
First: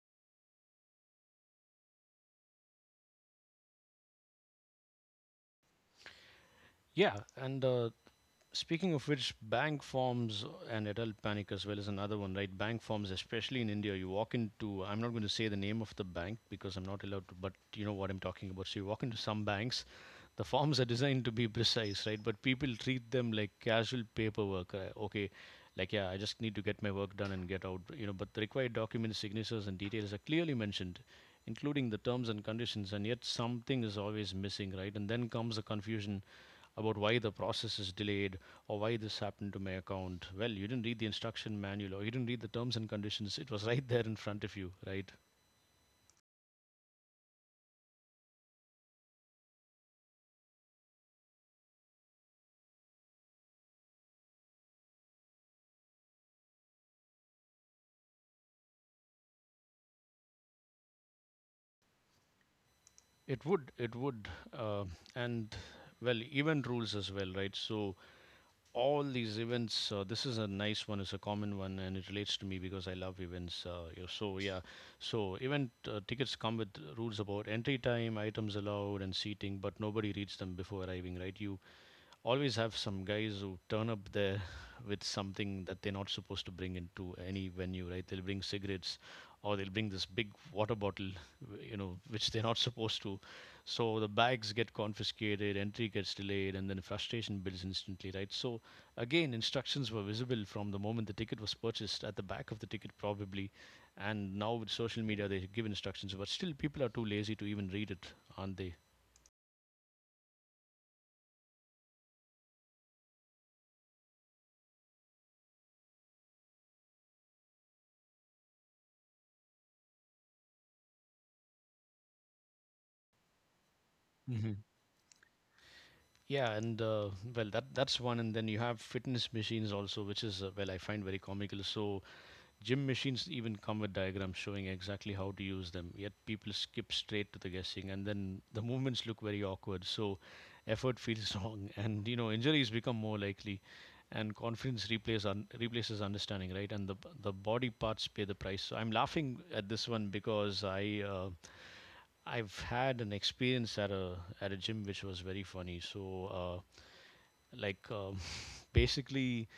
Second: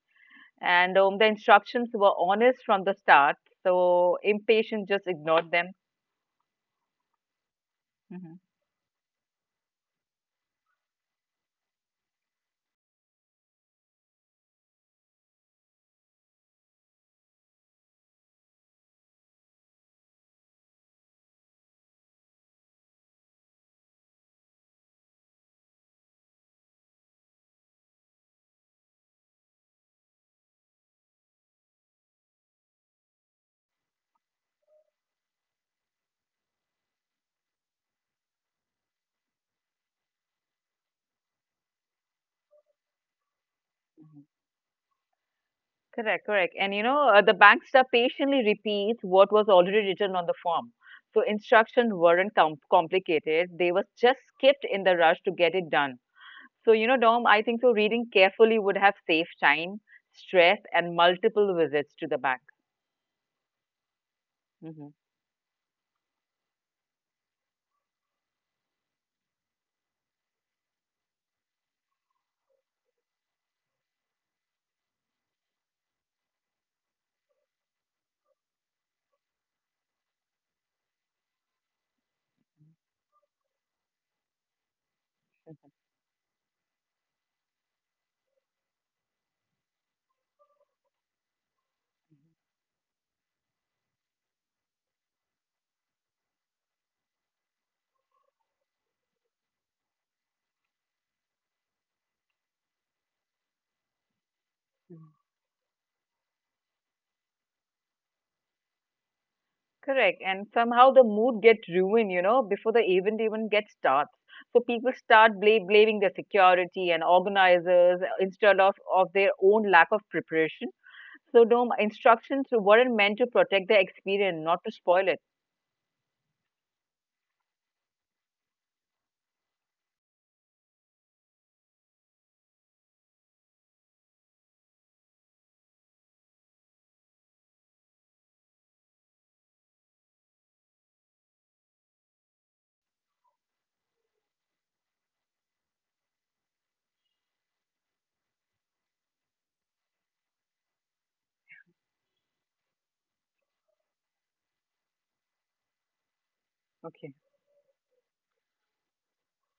Speaker 2: And the instructions were honest from the start, so impatient just ignored them.
Speaker 1: Yeah, and
Speaker 2: Hmm.
Speaker 1: speaking of which, bank forms and adult panic as well is another one, right? Bank forms, especially in India, you walk into — I'm not going to say the name of the bank because I'm not allowed to, but you know what I'm talking about. So you walk into some banks, the forms are designed to be precise, right? But people treat them like casual paperwork. Okay, like, yeah, I just need to get my work done and get out, you know, but the required documents, signatures, and details are clearly mentioned, including the terms and conditions, and yet something is always missing, right? And then comes the confusion about why the process is delayed or why this happened to my account. Well, you didn't read the instruction manual or you didn't read the terms and conditions. It was [laughs] right there in front of you, right?
Speaker 2: Correct, correct. And you know, the bankster patiently repeats what was already written on the form. So instructions weren't complicated. They were just skipped in the rush to get it done. So, you know, Dom, I think so reading carefully would have saved time, stress, and multiple visits to the bank.
Speaker 1: It would, it would.
Speaker 2: Hmm.
Speaker 1: Uh,
Speaker 2: Mhm.
Speaker 1: and well, event rules as well, right? So all these events, this is a nice one, it's a common one, and it relates to me because I love events. So yeah, so event tickets come with rules about entry time, items allowed, and seating, but nobody reads them before arriving, right? You always have some guys who turn up there with something that they're not supposed to bring into any venue, right? They'll bring cigarettes or they'll bring this big water bottle, you know, which they're not supposed to. So the bags get confiscated, entry gets delayed, and then frustration builds instantly, right? So again, instructions were visible from the moment the ticket was purchased at the back of the ticket, probably. And now with social media, they give instructions, but still people are too lazy to even read it, aren't they?
Speaker 2: Correct. And somehow the mood gets ruined, you know, before the event even gets starts. So people start blaming the security and organizers instead of their own lack of preparation. So, no, my instructions were meant to protect the experience,
Speaker 1: Mm-hmm.
Speaker 2: not to spoil it.
Speaker 1: Yeah, and well, that that's one, and then you have fitness machines also, which is well, I find very comical. So gym machines even come with diagrams showing exactly how to use them, yet people skip straight to the guessing, and then the movements look very awkward. So effort feels [laughs] wrong, and you know injuries become more likely, and confidence replaces understanding, right? And the body parts pay the price. So I'm laughing at this one because I've had an experience at a gym which was very funny. So. Uh,
Speaker 2: Okay.
Speaker 1: like, um, [laughs] basically,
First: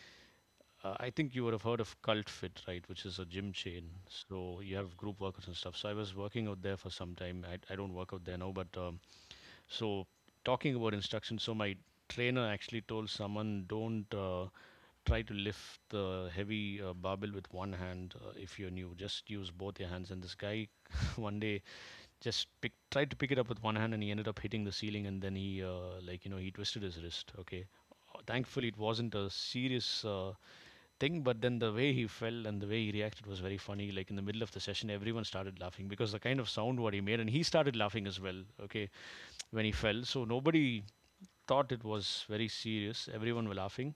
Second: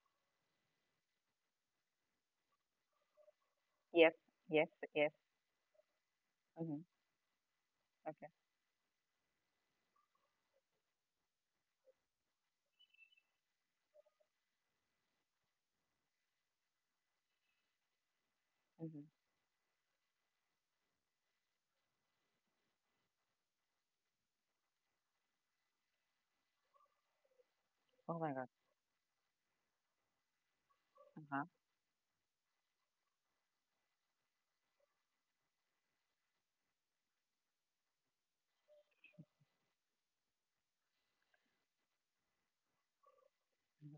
Speaker 1: I think you would have heard of Cult Fit, right? Which is a gym chain.
Speaker 2: Yes,
Speaker 1: So
Speaker 2: yes,
Speaker 1: you have
Speaker 2: yes.
Speaker 1: group workouts and stuff. So I was working out there
Speaker 2: Hmm.
Speaker 1: for some time. I don't work out
Speaker 2: Okay.
Speaker 1: there now, but so talking about instruction, so my trainer actually told someone, don't try to lift the heavy barbell with one hand if you're new.
Speaker 2: Hmm.
Speaker 1: Just use both your hands. And this guy, [laughs] one day, just tried to pick it up with one hand and he ended up hitting the ceiling and then he he twisted his wrist. Okay.
Speaker 2: Oh my God.
Speaker 1: Thankfully it wasn't a serious uh, thing, but
Speaker 2: Uh-huh.
Speaker 1: then the way he fell and the way he reacted was very funny, like in the middle of the session everyone started laughing because the kind of sound what he made, and he started laughing as well. Okay, when he fell, so nobody thought it was very serious, everyone were
Speaker 2: Mhm.
Speaker 1: laughing.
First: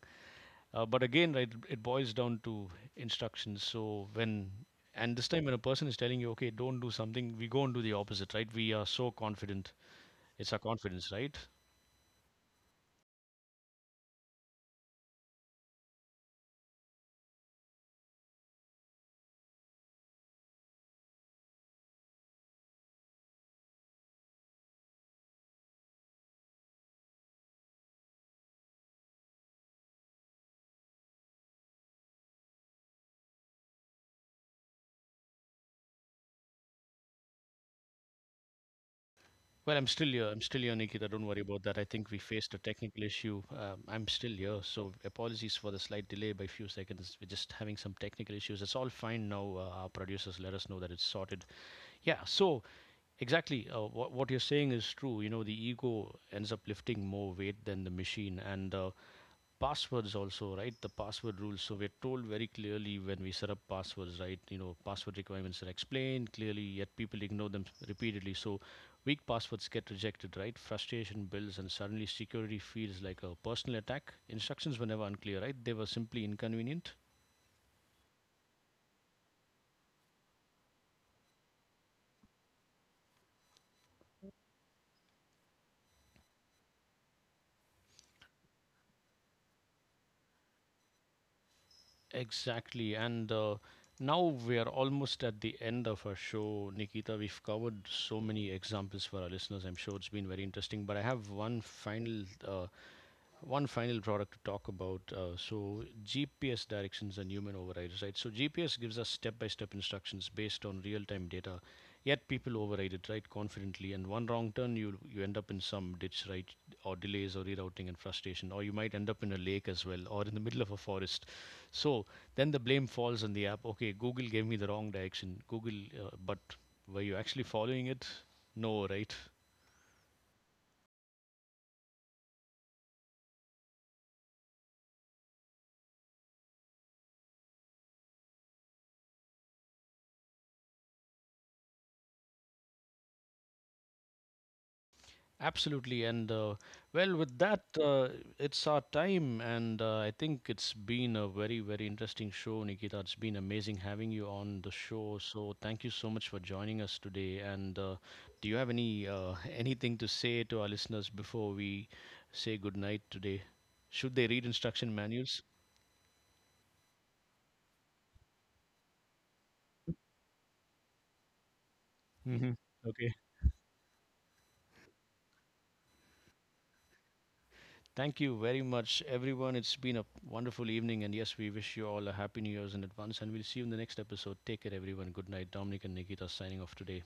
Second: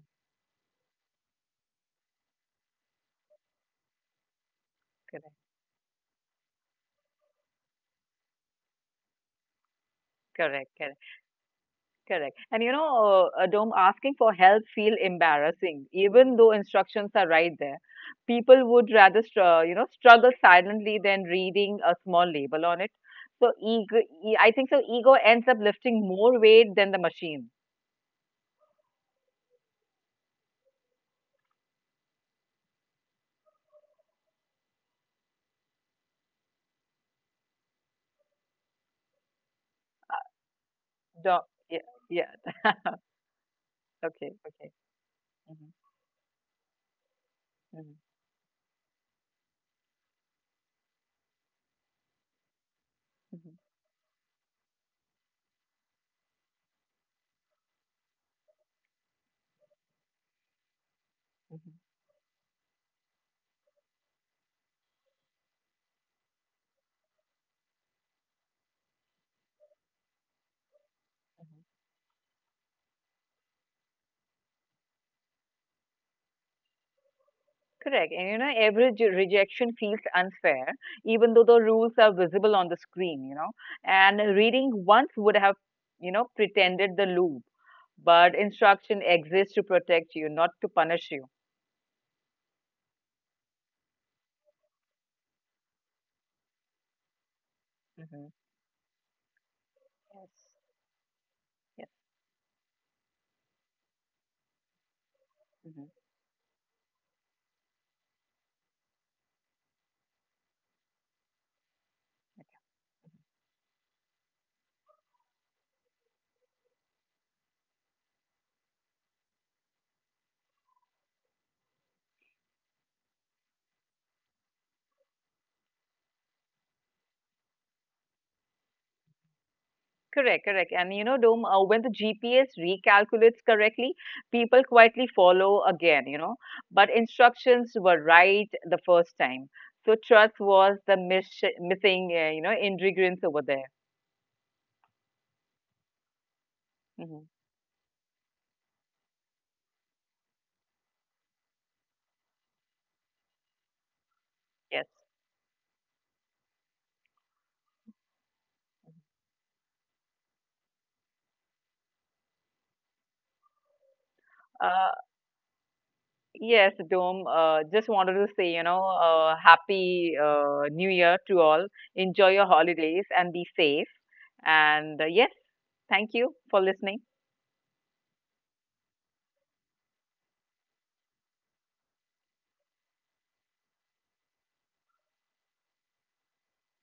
Speaker 1: But again, right, it boils down to instructions. So when, and this
Speaker 2: Correct,
Speaker 1: time when a person is telling you, okay, don't do something, we go and do the opposite, right? We are so confident. It's our
Speaker 2: correct, correct,
Speaker 1: confidence, right?
Speaker 2: correct. And you know, Dom, asking for help feel embarrassing, even though instructions are right there. People would rather, you know, struggle silently than reading a small label on it. So ego, I think so. Ego ends up lifting more weight than the machine.
Speaker 1: Well, I'm still here. I'm still here, Nikita. Don't worry about that.
Speaker 2: Yeah,
Speaker 1: I think we faced
Speaker 2: yeah.
Speaker 1: a technical issue. I'm still
Speaker 2: Okay,
Speaker 1: here.
Speaker 2: okay.
Speaker 1: So apologies for
Speaker 2: Hmm.
Speaker 1: the slight delay by a few seconds. We're just having some technical issues. It's all fine now. Our producers let us know that it's sorted. Yeah. So
Speaker 2: Hmm.
Speaker 1: exactly, what you're saying is true. You know, the ego ends up lifting more weight than the machine, and passwords also, right? The password rules. So
Speaker 2: Mhm,
Speaker 1: we're told very clearly when we set up passwords, right? You know, password requirements are explained clearly, yet people ignore them repeatedly. So weak passwords get rejected, right? Frustration builds,
Speaker 2: mhm.
Speaker 1: and suddenly security feels like a personal attack. Instructions were never unclear, right? They were simply inconvenient.
Speaker 2: Correct. And you know, every rejection feels unfair, even though the rules are visible on the screen, you know. And reading once would have, you know, pretended the loop, but instruction exists to protect you, not to punish you.
Speaker 1: Exactly. and now we are almost at the end of our show, Nikita. We've covered so
Speaker 2: Hmm.
Speaker 1: many examples for our listeners. I'm sure it's been very
Speaker 2: Yes.
Speaker 1: interesting, but I have
Speaker 2: Yes.
Speaker 1: one final product to talk about. So
Speaker 2: Mhm.
Speaker 1: GPS directions and human overrides, right? So GPS gives us step-by-step instructions based on real-time data. Yet people override it, right, confidently. And one wrong turn, you end up in some ditch, right, or delays or rerouting and frustration, or you might end up in a lake as well, or in the middle of a forest. So then the blame falls on the app. Okay, Google gave me the wrong direction. Google, but were you actually following it? No, right?
Speaker 2: Correct, correct. And you know, Dom, when the GPS recalculates correctly, people quietly follow again, you know. But instructions were right the first time. So trust was the missing, you know, ingredients over there.
Speaker 1: Absolutely, and well, with that,
Speaker 2: Hmm.
Speaker 1: it's our time, and I think it's been a very, very interesting show, Nikita. It's been amazing having you on the show.
Speaker 2: Yes.
Speaker 1: So thank you so much for joining us today. And do you have any [laughs] anything to say to our listeners before we say goodnight today? Should they read instruction
Speaker 2: Uh,
Speaker 1: manuals?
Speaker 2: yes, Dom, just wanted to say, you know, happy New Year to all. Enjoy
Speaker 1: Hmm.
Speaker 2: your
Speaker 1: Okay.
Speaker 2: holidays and be safe. And yes, thank you for listening.
Speaker 1: Thank you very much, everyone. It's been a wonderful evening, and yes, we wish you all a happy New Year's in advance, and we'll see you in the next episode. Take care, everyone. Good night. Dominic and Nikita signing off today.